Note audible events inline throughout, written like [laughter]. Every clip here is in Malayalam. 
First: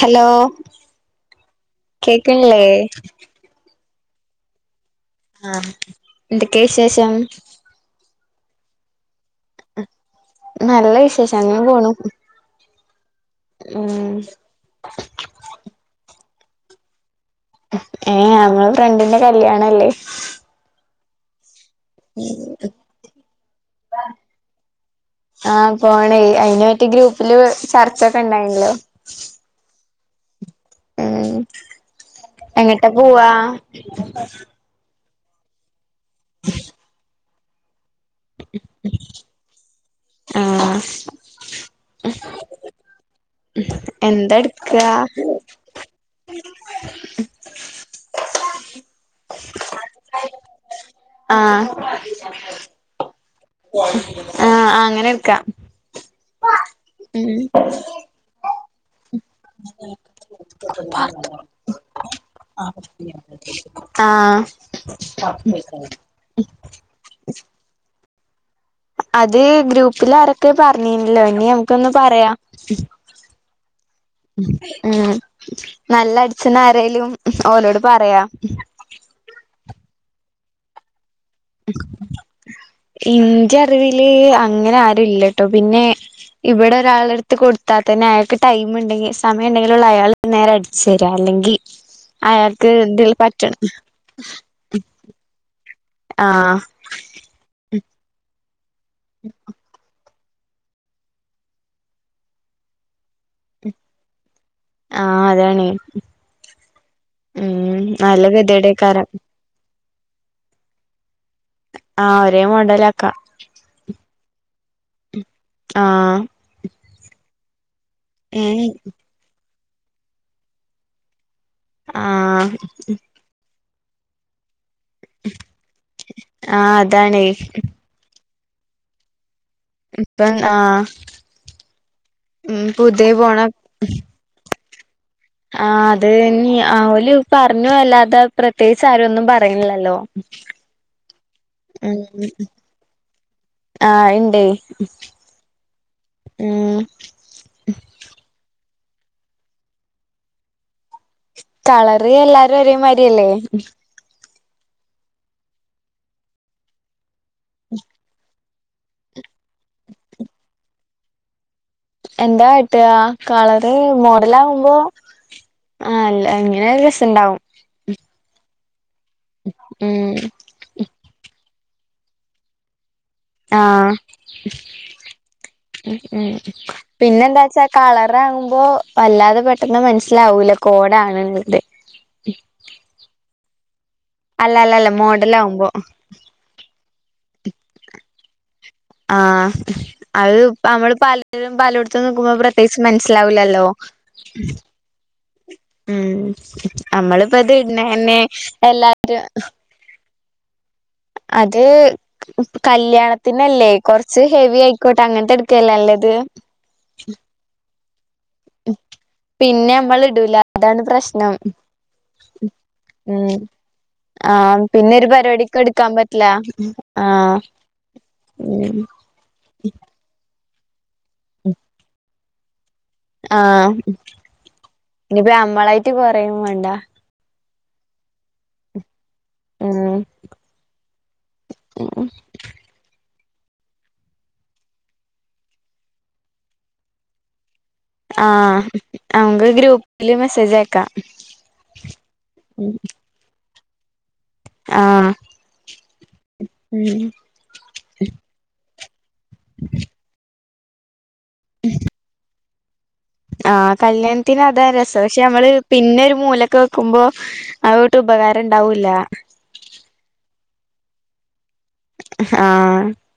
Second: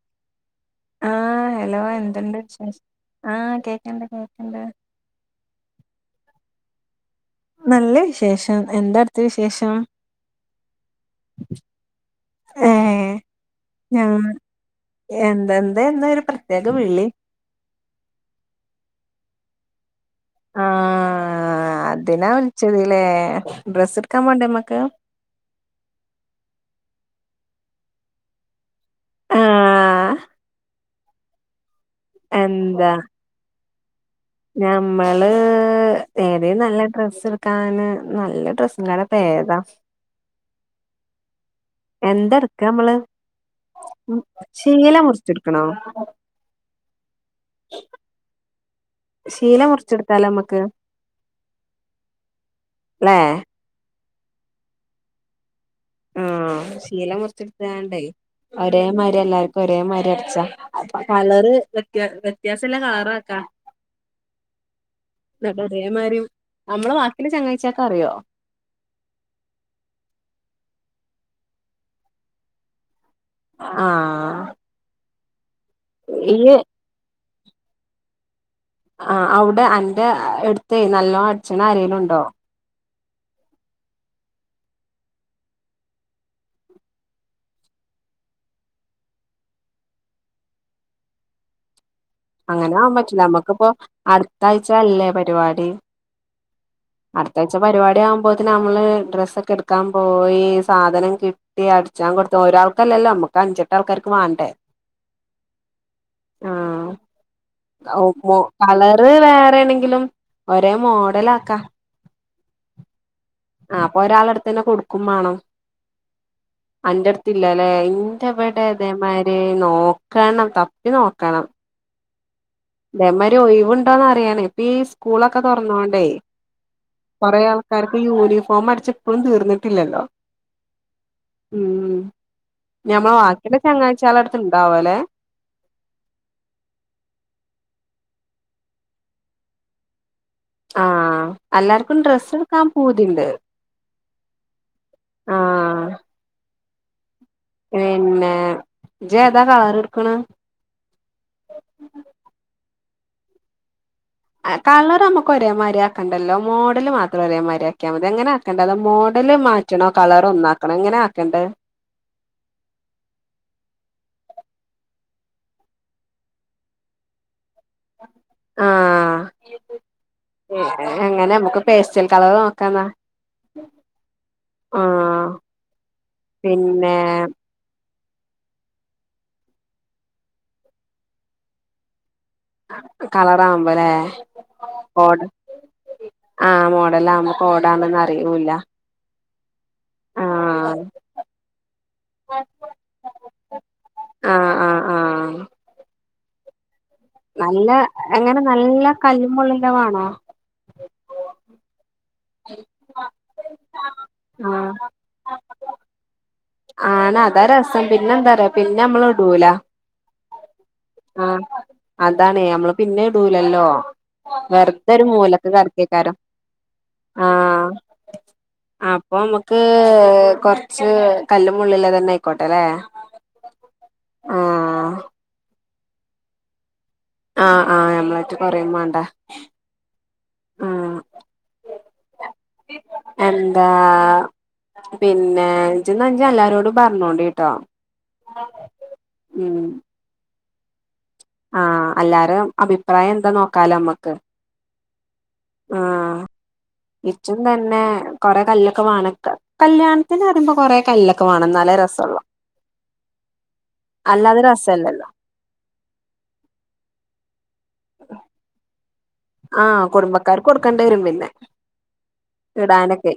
ഹലോ ആഹ് ഹലോ എന്തുണ്ട് കേക്കണില്ലേ വിശേഷം ആഹ് കേക്ക്ണ്ട് കേക്ക്ണ്ട് ആഹ് എന്തൊക്കെ വിശേഷം നല്ല വിശേഷം എന്താ അടുത്തെ വിശേഷം നല്ല വിശേഷം അങ്ങനെ പോണു ഏഹ് ഞാ ഉം എന്തെന്തേന്നൊരു പ്രത്യേക വിളി. ഏ അങ്ങള് ഫ്രണ്ടിന്റെ കല്യാണല്ലേ? തിനാ വിൾച്ചതില്ലേ? ഡ്രസ്സ്ട്കാം പോണ്ടേമ്മക്ക്? ആഹ പോണെയ് അയിന് പറ്റി ഗ്രൂപ്പില് ചർച്ചൊക്കെ ണ്ടായിൻല്ലോ? ആഹ്.. ഉം എങ്ങട്ട എന്താ പോവാ? ഞമ്മള്... ഏതേം നല്ല ഡ്രസ്സ്- ക്കാന് നല്ല ഡ്രസ്സ് കട പേതാ? ആഹ് എന്തട്ക്ക മ്മള്? എന്താ എടുക്കാ ശീല മുർച്ട്ക്കണോ? ശീല മുർച് ട്ത്താലോ മ്മക്ക്? ആഹ ല്ലേ ആഹ അങ്ങനെട്ക്കാ. ആഹ ശീല മുർച്ച്ടുതാണ്ടെ ഒരേമാരി എല്ലാർക്കും ഒരേമാരി അട്ച്ചാ. അ കളറ് വെത്യ വ്യത്യാസല്ല കളറാക്ക. ആഹ് ന്ന ഒരേമാരിം അമ്മളെ ബാക്കില ചങ്ങയിച്ചക്കറിയോ? അത് ഗ്രൂപ്പിൽ ആരൊക്കെ പറഞ്ഞീല്ലോ ഇനി നമക്കൊന്ന് പറയാം. ആ ഉം നല്ല ഇയ്യ് അടിച്ചന ആരേലും ഓലോട് പറയാ. ആ അവിടെ അന്റെ എടുത്ത് നല്ലോ അഡ്ച്ച്ന ആരെലുണ്ടോ. ഇന്റെ അറിവില് അങ്ങനെ ആരുംല്ലട്ടോ പിന്നെ ഇവിടെ ഒരാള എടുത്ത് കൊടുത്താൽ തന്നെ അയാൾക്ക് ടൈം ഉണ്ടെങ്കിൽ സമയ ഉണ്ടെങ്കിലുള്ള അയാൾ നേരെ അടിച്ചു തരിക അല്ലെങ്കി [inaudible] അങ്ങനെ ആകൻ പറ്റില്ല നമ്മുക്കിപ്പോ അടുത്ത ആഴ്ചയല്ലേ പരിപാടി. ആഹ്. അടുത്താഴ്ച പരിപാടി ആകുമ്പോത്തേന് നമ്മള് ഡ്രസ്സ് ഒകെ എടു എടുക്കാൻ പോയി സാധനം കിട്ടി അടിച്ചാൻ കൊടുത്ത ഒരാൾക്കല്ലല്ലോ നമ്മുക്ക് അഞ്ചെട്ടു ആൾക്കാർക്ക് വണ്ടെ ആഹ് അതാണ് ആഹ്. ഉം നല്ല കളറ് ഗതികേടേക്കാരം വേറെ ആണെങ്കിലും ഒരേ മോഡലക്കാ ആക്കാ. ആ ഒരേ മോഡലാക്ക. ആ അപ്പൊ ഒരാളടുതന്നെ കൊടു കുമാണം ആഹ് അന്റടുത്തില്ലലെ അല്ലേ ഏഹ് ഇറവിടെഇതെ മാതി തെ നോക്കണം തപ്പി നോക്കണം. ആഹ്. അതേമാരി ഒഴവുണ്ടോന്ന് അറിയാനേ ഇപ്പീസ് സ്കൂളൊക്കെ തുറന്നോണ്ടേ ആഹ് അതാണേ കൊറെേ ആൾക്കാർക്ക് യൂണിഫോം അടിച്ച് ഇപ്പളും തീർന്നിട്ടില്ലല്ലോ ഇപ്പം ആഹ് ഉ ഉം പുതിയ ഞമ്മെ പോണ വാക്ക ചങ്ങായിചാളടുത്ത്ണ്ടാവല്ലെ. ആ അതിന് ഓൽ പറഞ്ഞു അല്ലാതെ പ്രത്യേകിച്ച് ആര് ഒന്നും പറയുന്നില്ലല്ലോ. ആഹ് എല്ലാർക്കും ഡ്രസ്സ് എടുക്കാൻ പുതിണ്ട്. ആഹ് ഉണ്ട് ഉം. പിന്നെ ജ്താ കളറ് എടുക്കണ്. കളർ എല്ലാരും ഒരേമാരിയല്ലേ. കളർമക്ക് ഒരേമാതിരിയാക്കണ്ടല്ലോ മോഡല് മാത്രം ഒരേമാതി ആക്കിയാൽ മതി അങ്ങനാ മോഡല് മാറ്റണോ കളർ ഒന്നാക്കണോ എങ്ങനെ ആക്കണ്ട്. എന്താട്ട കളറ് മോഡൽ ആകുമ്പോ. ആ അല്ല എങ്ങനെയാലും രസണ്ടാവും. ആഹ്. ഉം. എങ്ങനെ നമുക്ക് പേസ്റ്റൽ കളറ് നോക്കാന്നാ. ആഹ് ആഹ് ഉം പിന്നെ പിന്നെന്താച്ചാ കളറാവുമ്പോ വല്ലാതെ പെട്ടെന്ന് മനസ്സിലാവൂല കോഡ് ആണന്ന്. കളറാവുമ്പോല്ലേ. അല്ല അല്ല അല്ല മോഡല് ആവുമ്പോ. ആഹ് മോഡലാവുമ്പോ കോഡാണന്ന് അറിയുല്ല. ആഹ് അത് നമ്മള് പലരും പലോടത്തന്നും നിക്കുമ്പോ പ്രത്യേകിച്ച് മനസ്സിലാവില്ലല്ലോ. ആഹ് ഉം ആഹ് ആഹ് ഉം നമ്മളിപ്പോ ഇത് നല്ല ഇടുന്ന ന്നെ എങ്ങനെ നല്ല എല്ലാത് കല്ലുമുള്ളിന്റെ വേണോ അത് കല്യാണത്തിനല്ലേ കൊറച്ച് ഹെവി ആഹ് ആയിക്കോ അങ്ങനത്തെ എടുകല്ലേ നല്ലത്. ആണ് അതാ അതാരസം. പിന്നെ എന്താ പറയാ പിന്നെ നമ്മള് ഇടുല പിന്നെ നമ്മൾ ഇടൂല അതാണ് പ്രശ്നം ആഹ്. അതാണേ നമ്മള് പിന്നെ ഉം ഇടൂലല്ലോ. ആഹ് പിന്നെ വെറുതരു ഒരു മൂലക്ക് പരിപാടിക്ക് എടുക്കാൻ കിടക്കുയ്കാരം പറ്റില്ല ആഹ് ഉം അം. അപ്പം നമുക്ക് കൊറച്ച് കല്ലുംമുള്ളില്ലെ തന്നെ ആയിക്കോട്ടെ ലെ. ആഹ് ഇനിപ്പോ ഞമ്മളായിട്ട് കുറയും വേണ്ട. ആഹ് ആഹ് ഞമ്മളട്ട് കൊറയും മാണ്ട ഉം എന്താ പിന്നെ ഇജ് ന്നാജ് എല്ലാരോടും പർഞ്ഞോണ്ടിട്ടോ ആഹ് നമക്ക് ഗ്രൂപ്പില് മെസ്സേജ് അയക്ക ആഹ് എല്ലാരും അഭിപ്രായം എന്താ നോക്കാലോ അമ്മക്ക് ആഹ് ആഹ് ഉം ഇച്ചും തന്നെ കൊറെ കല്ല് ഒക്കെ വാണംക്ക കല്യാൺത്തിന് പ്പം കൊറേ കല്ലൊക്കെ വാണം എന്നാല്ലെ രസം ഉളളു ആഹ് കല്ല്യാൺത്തിന് അതാ രസം പക്ഷെ നമ്മള് പിന്നെ ഒരു മൂലക്കെ വെക്കുമ്പോ അതോട്ട് ഉപകാരം ഉണ്ടാവൂല്ല ആഹ് കുടുംബക്കാർക്ക് കൊടുക്കേണ്ടരും പിന്നെ ആഹ് ഇടാനൊക്കെ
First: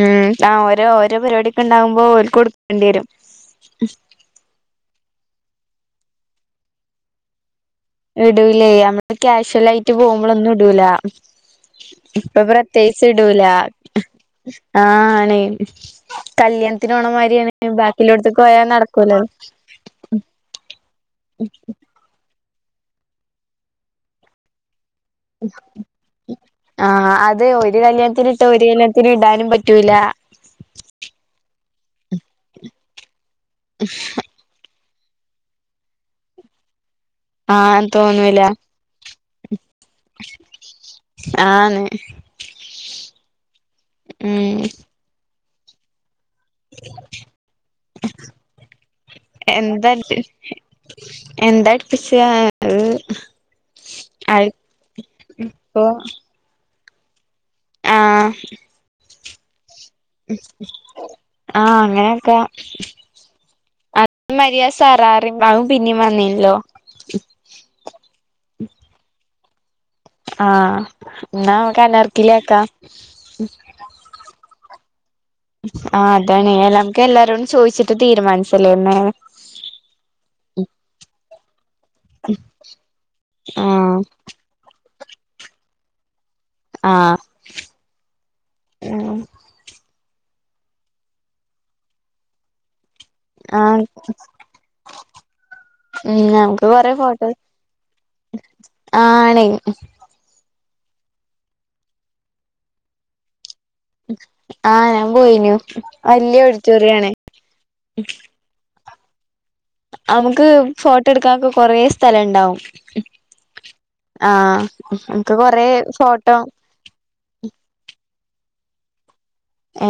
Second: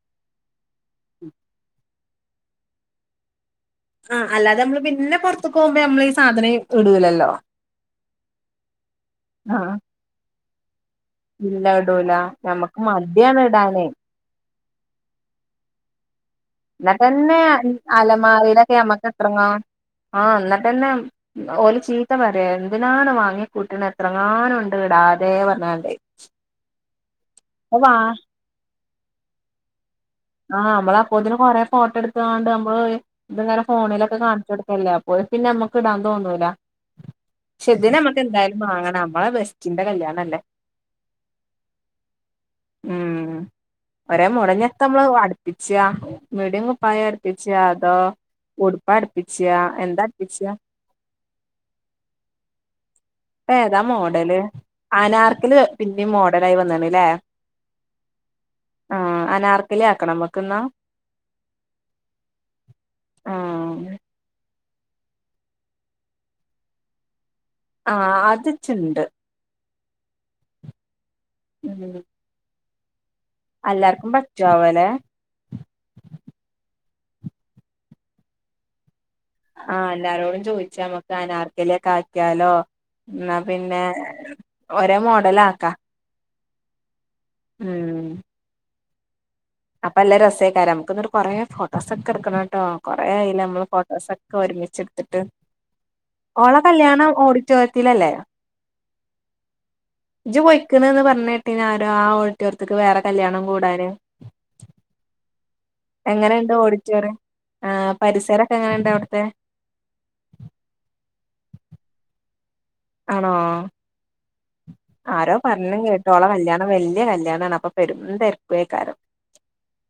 ഉം ആ ഓരോ ഓരോ പരിപാടിക്കെ ഉണ്ടാവുംമ്പോ ഓൽകൊടുക്കണ്ടയരും ആ അല്ലാതെ നമ്മള് പിന്നെ പൊർത്തക്ക് പോകുമ്പോ നമ്മള് ഈ സാധനം ഇടൂലല്ലോ ഇടൂലേ നമ്മള് കാക്ഷ്വൽ ആഹ് ആയിട്ട് പോകുമ്പളൊന്നും ഇടൂല ഇല്ല ഇടൂല ഇപ്പൊ ഞമ്മക്ക് പ്രത്യേകിച്ച് മടിയാണ് ഇടൂല ഇടാന് ആണേ കല്യാണത്തിന് എന്നിട്ടന്നെ പോണമാതിരി ബാക്കിള്ളോട്ത്ത്ക്ക് പോയാ നടക്കുല ആ എന്നിട്ടന്നെ ഓല് ചീ ത്ത പറയും എന്തിനാണ് വാങ്ങി കൂട്ടീണ എത്രങ്ങാനുംണ്ട് ഇടാ ആഹ് അത് ഒരു കല്യാൺത്തിന് ഇട്ട് ഒരു കല്യാൺത്തിന് ഇടാനും പറ്റൂല്ല ആഹ് അമ്മള് അപ്പോത്തിനു കൊറേ ഫോട്ട എട്ത്താണ്ട് നമ്മള് ഇതിങ്ങനെ ഫോണിലൊക്കെ കാൺച്ചു കൊട്ക്കല്ലേ പ്പോ പിന്നെ നമ്മക്ക് ഇടൻ തോന്നുല ക്ഷെ ആഹ് ഇതിന് അമ്മക്ക് തോന്നൂല എന്തായാലും വാങ്ങണം നമ്മളെ ബെസ്റ്റിന്റെ കല്യാണം അല്ലേ ആന്ന് ഉം ഒരേ ഉം മുടഞ്ഞത്ത നമ്മള് അട്പ്പിച്ചിയ മിടിയും കുപ്പായം അടുപ്പിച്ചിയ അതോ ഉടുപ്പ് അട്പ്പിച്ചിയ എന്താ അട്പ്പിച്ചിയ എന്തട്പ്പിച്ചയാ അ് പ്പം ഏതാ മോഡല് ആനാർക്കിലി അപ്പൊ പിന്നെ മോഡല് ആയി വന്നീണ്ല്ലേ ആഹ് ആഹ് അനാർ ലിയാക്കണം ആഹ് അങ്ങനെക്കെ ആ ആദ്യം മര്യാ സറാറി അഹ് പിന്നിം വന്നിനില്ലോ ആ അതിച്ച്ണ്ട് അഹ് ഉം ന്നാമ്മക്ക് അനാർക്കലിയാക്ക എല്ലാർക്കും പറ്റൊ ആവോലെ ആഹ് അതാണ് നമുക്ക് എല്ലാരോടും ചോദിച്ചിട്ട് തീരുമാനിച്ചല്ലേന്ന് ആഹ് എല്ലാരോടും ചോദിച്ച് നമ്മക്ക് അനാർക്കലിയൊക്കെ ആക്കിയാലോ ന്നാ പിന്നെ ആഹ് ഒരേ മോഡല് ആക്ക ആഹ് ഉം ഉം അപ്പൊല്ല രസേക്കാരം നമുക്കന്നൊരു കൊറെ ഫോട്ടോസ് ഒക്കെ എടുക്കണോട്ടോ കൊറെ ആയില്ലേ മ്മള് ആഹ് ഫോട്ടോസക്കെ ഒരുമിച്ച് എടുത്തിട്ട് ഉം ഓള നമുക്ക് കൊറെ കല്യാണം ഓഡിറ്റോറിയത്തിലല്ലേ ആണ് ഇജ്ജ് പൊയ്ക്ണ്ന്ന് പറഞ്ഞ് കേട്ടിന് ആരോ ആഹ് ഓഡിറ്റോറിയത്ക്ക് വേറെ കല്യാണം കൂടാന് ആഹ് ഞാൻ പോയിനു വലിയ ഒഡിറ്റോറിയം ആണ്. ആഹ് പരിസരൊക്കെ എങ്ങനെണ്ട് അവിടുത്തെ അവക്ക് ഫോട്ടോ എടുക്കാൻ ക്കെ കൊറേ സ്ഥലണ്ടാവും ആണോ ആഹ് ആരോ ഇനിക്ക് കൊറെ പറഞ്ഞും കേട്ടു ഓളെ ഫോട്ടോ കല്യാണം വല്യ കല്യാണാണ് അപ്പൊ പെരുന്തരക്കേ കാരം ഏ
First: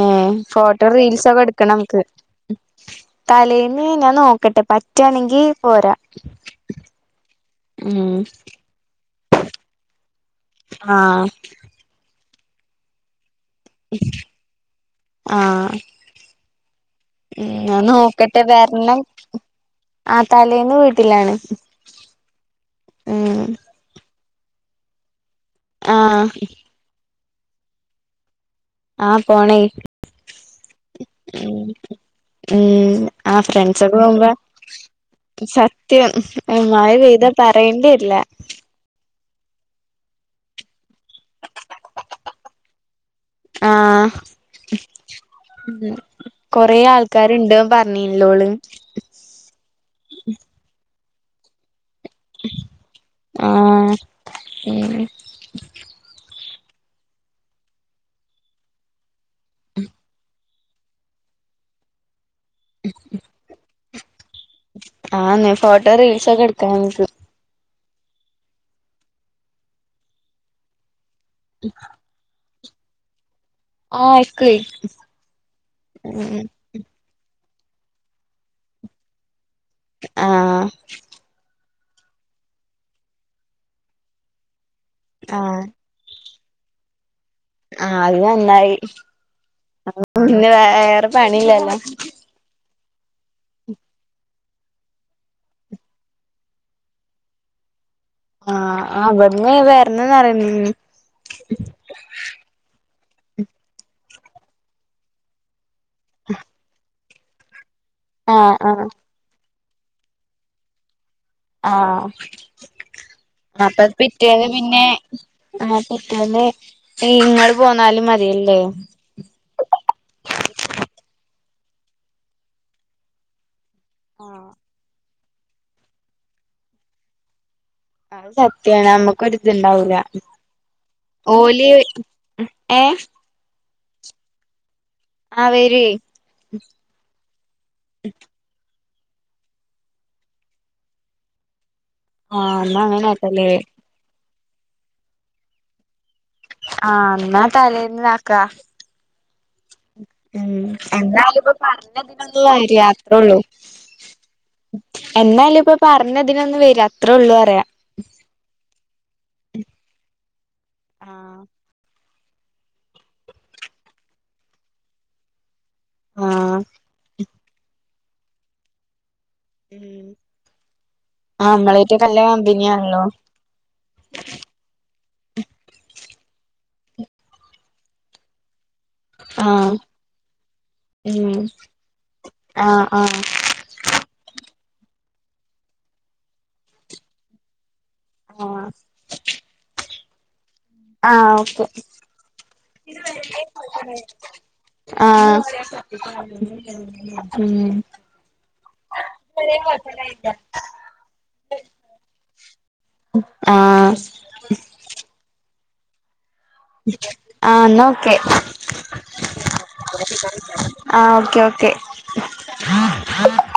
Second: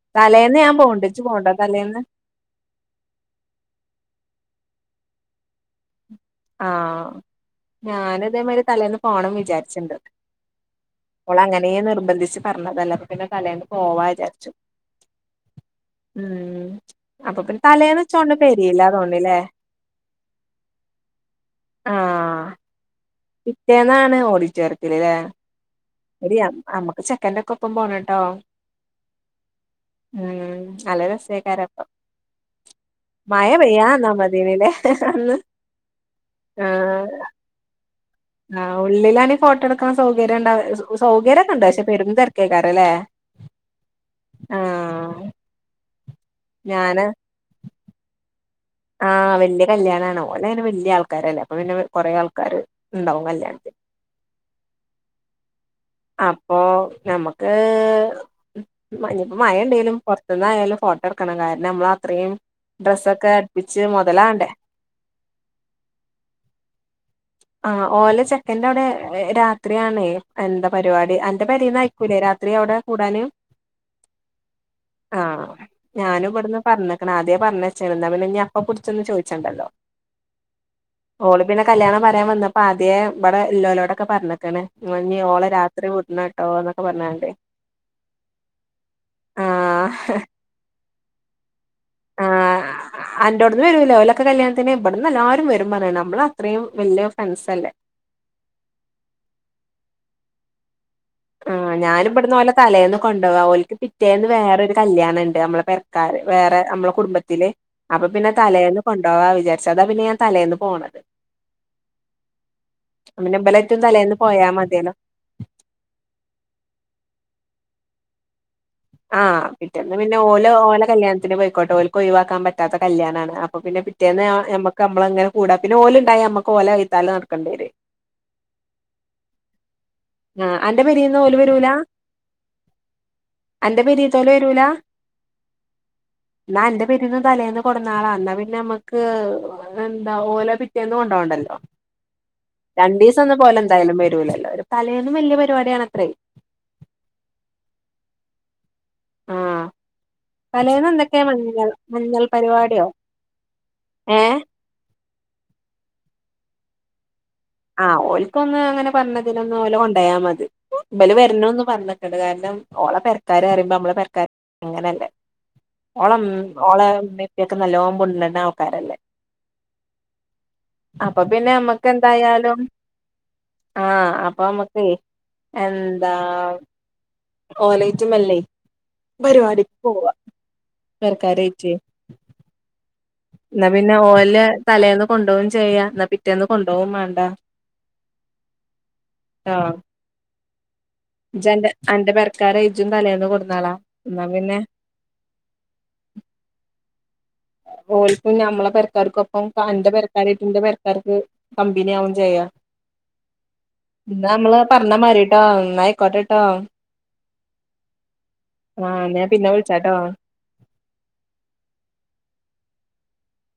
ഫോട്ടോ ഇജ്ജ് റീൽസൊക്കെ പോണ്ടോ എടുക്കണം തലേന്ന് നമുക്ക് തലേന്ന് ഞാൻ നോക്കട്ടെ പറ്റണെങ്കി പോരാം ആഹ് ഞാന് ഇതേമാതിരി തലേന്ന് പോണം വിചാരിച്ചിണ്ട് ആഹ് ഓളങ്ങനെ നിർബന്ധിച്ച് പറഞ്ഞതല്ലേ പ്പം പിന്നെ തലേന്ന് പോവാ വിചാരിച്ചു ആഹ് ഉം അപ്പൊ പിന്നെ ഞാൻ തലേന്ന് വച്ചോണ്ട് നോക്കട്ടെ വരണം പെരിയില്ലാതോണ്ടല്ലേ ആഹ് തലേന്ന് വീട്ടിലാണ് ആഹ് ഉം പിറ്റേന്നാണ് ഓടിറ്റോറിയത്തിലല്ലേ ആഹ് ശരിയാ ആഹ് മ്മക്ക് ചെക്കന്റെ ഒക്കെ ഒപ്പം പോണം ട്ടോ ആഹ് പോണെ ഉം നല്ല [inaudible] രസേക്കാരം അപ്പം ഉം ആഹ് മഴ ഫ്രണ്ട്സൊക്കെ പെയ്യാന്നാ പോവുമ്പോ മതിനില്ലേ അന്ന് സത്യം മഴ ആഹ് പെയ്ത പറയേണ്ടിവരില്ല. ആഹ് ഉള്ളിലാണേ ഫോട്ടോ എടുക്കണ സൗകര്യം ഉണ്ടായിരു സൗകര്യം ഒക്കെ ണ്ട് പക്ഷെ പെരുന്തെരക്കേക്കാരല്ലേ ആഹ് ഉം കൊറെ ഞാന് ആൾക്കാരുണ്ട് പറഞ്ഞീല്ലോള്. ആഹ് വല്യാ കല്യാണാണ് ഓന് അയിന് വല്യാ ആൾക്കാരല്ലേ അപ്പം പിന്നെ കുറെ ആ ആഹ് ഉം അപ്പൊ നമുക്ക് ഇനിപ്പോ മഴണ്ടേലും പുറത്തുന്നായാലും ഫോ ക്കണം കാരണം നമ്മള് അത്രേയും ഡ്രസ്സൊക്കെ അടുപ്പിച്ച് മുതലാകേണ്ടേ ആഹ്‌ന്നേ ഫോട്ടോ റീൽസ് ഒക്കെ എടുക്കാ നമക്ക് ആഹ് ഓല ചെക്കൻ്റെ അവിടെ രാത്രിയാണെ എന്താ പരിപാടി അന പെരെന്ന് ആയിക്കൂലേ രാത്രി അവിടെ കൂടാന് ആഹ് എക്കുവേ ആഹ് ഞാന് ഉം ഇവിടുന്ന് പറഞ്ഞേക്കണ് ആദ്യേ പറഞ്ഞച്ചേണ് എന്നാ പിന്നെ ഇനി അതേ കുറിച്ചൊന്ന് ചോദിച്ചണ്ടല്ലോ ആഹ് ഓള് പിന്നെ കല്യാണം പറയാൻ വന്നപ്പം ആദ്യേ ഇവിടെ എല്ലോലോടൊക്കെ പറഞ്ഞിക്കാണ്. ഇമമഞ്ഞി ഓളെ ആഹ് രാത്രി വിടണട്ടോ എന്നൊക്കെ പറഞ്ഞോണ്ട്. ആ അത് നന്നായി ആഹ് അവക്ക് പിന്നെ വേറെ പണിയില്ലല്ലോ? അ അൻ്റോട്ന്ന് വരുല്ലേ ഓലൊക്കെ കല്യാണത്തിന് ഇവിടന്ന് എല്ലാരും വരും പറയണ് അമ്മള് അത്രേം വല്യ ഫ്രണ്ട്സ് അല്ലേ ആഹ് അവിടന്ന് വരുന്നന്നറി ആഹ് ഞാനി ഇവിടുന്ന് ഓലെ. തലേന്ന് കൊണ്ട് വാ ഓല്ക്ക് പിറ്റേന്ന് വേറെരു കല്യാണം ണ്ട് നമ്മളെ പെ കാര് വേറെ അമ്മള കുടുംബത്തില് അപ്പൊ പിന്നെ ആഹ് തലേന്ന് ആഹ് കൊണ്ട ണ്ടോവാ വിചാരിച്ച് അതാ പിന്നെ ഞാൻ തലേന്ന് പോണത് ആഹ് പിന്നെ ഇബലേറ്റും അപ്പോ തലേന്ന് പിറ്റെന്ന് പോയാ പിന്നെ മതിയല്ലോ ആ പിറ്റേന്ന് ഈ ഇങ്ങള് പോന്നാലും മതിയല്ലേ? ആഹ് പിറ്റേന്ന് പിന്നെ ഓല് ഓല കല്യാണത്തിന് പോയിക്കോട്ടെ ഓൽക്ക് ഒയിവാക്കാൻ പറ്റാത്ത കല്യാണമാണ് അപ്പോ പിന്നെ പിറ്റെന്ന് ആഹ് നമ്മക്ക്മ്മള അങ്ങനെ കൂട പിന്നെ ഓല് ഉണ്ടയ നമ്മക്ക്ഓലെ വൈതലേ നട്ക്കേണ്ടി വരെ അഹ് സത്യാണ് ഞമ്മക്കൊരു ഒര് ഇത്ണ്ടാവൂല്ല. ആഹ് അന്റെ പെരീന്ന് വരൂല ഓല് ഏ അന്റെ പെരീത്തോല് വെരൂല? ആ വെരുഎ. ന്നാ എന്റെ പേരിന്ന് തലേന്ന് കൊടന്നാളാ ഇന്നാ പിന്നെ അമ്മക്ക് അതെന്താ ഓലെ പിറ്റേന്ന് കൊണ്ടോവണ്ടല്ലോ? ആഹ് എന്നാ രണ്ടീസൊന്നും അങ്ങനാക്കല്ലേ പോലെന്തായാലും വെരൂലല്ലോ ഒരു തലേൽന്നും വല്ല്യാ പരിപാടിയാണെത്രേ. ആ ഇന്നാ തലേന്ന്നാക്കാ. ആഹ് ഉം തലേന്ന് എന്തൊക്കെ എന്തായാലുംപ്പൊ മഞ്ഞൾ മഞ്ഞൾ പറഞ്ഞതിനൊന്ന പരിപാടിയോ [unintelligible] ത്തുള്ളൂ. ഏഹ് എന്തായാലും ഇപ്പൊ പറഞ്ഞതിനൊന്ന് വെര അത്രേള്ളൂ അറിയാ. ആഹ് ഓൽക്കൊന്ന് അങ്ങനെ പറഞ്ഞതിലൊന്ന് ഓലെ കൊണ്ടയാ മതി ഇബല് ആഹ് വെർണൊന്ന് പറഞ്ഞ കണ്ട് കാരണം ഓളെ പെരക്കാര് പറയുമ്പോ നമ്മളെ പെരക്കാർ അങ്ങനെല്ലേ? ഓളെ മം ആഹ് ഓളെ ഇമ്മി യിപ്പിയൊക്കെ നല്ലോം മുണ്ട്ണ ആൾക്കാരല്ലേ ഉം അപ്പൊ പിന്നെ ആ നമ്മളേറ്റൊക്കെ നല്ല കമ്പിനിയാണല്ലോ ആ അപ്പം അമ്മക്കേ എന്താ ഓലെറ്റും മെല്ലെ ആഹ് പരിപാടിക്ക് പോവാ ഉം [unintelligible] ആഹ് ആഹ് ഇന്നാ പിന്നെ ഓലെ തലേന്ന് കൊണ്ടോവയും ചെയ്യ ഇന്നാ പിറ്റേന്ന് കൊണ്ടോവും മാണ്ട ആഹ് ആഹ് ആഹ് ഓക്കെ ഇജന്റെ അന്റെ പെരക്കാരെ ഇജും തലേന്ന് കൊടുന്നളാ ഇന്നാ പിന്നെ ആഹ് ഉം ഓല്പ്പോ ഞമ്മളെ പെരക്കാർക്കൊപ്പം കാന്റെ പെരക്കാരെ ഇന്റെ പെരക്കാർക്ക് കമ്പിനി ആവും ചെയ്യാം ആഹ് എന്നാ മ്മള് പറഞ്ഞ മാരിട്ടോ ന്നാ ആയിക്കോട്ടെട്ടോ ആ എന്നാ ഓക്കെ ആഹ് ഞാൻ പിന്നെ വിളിച്ചാട്ടോ ആ ഓക്കേ ഓക്കേ [inaudible]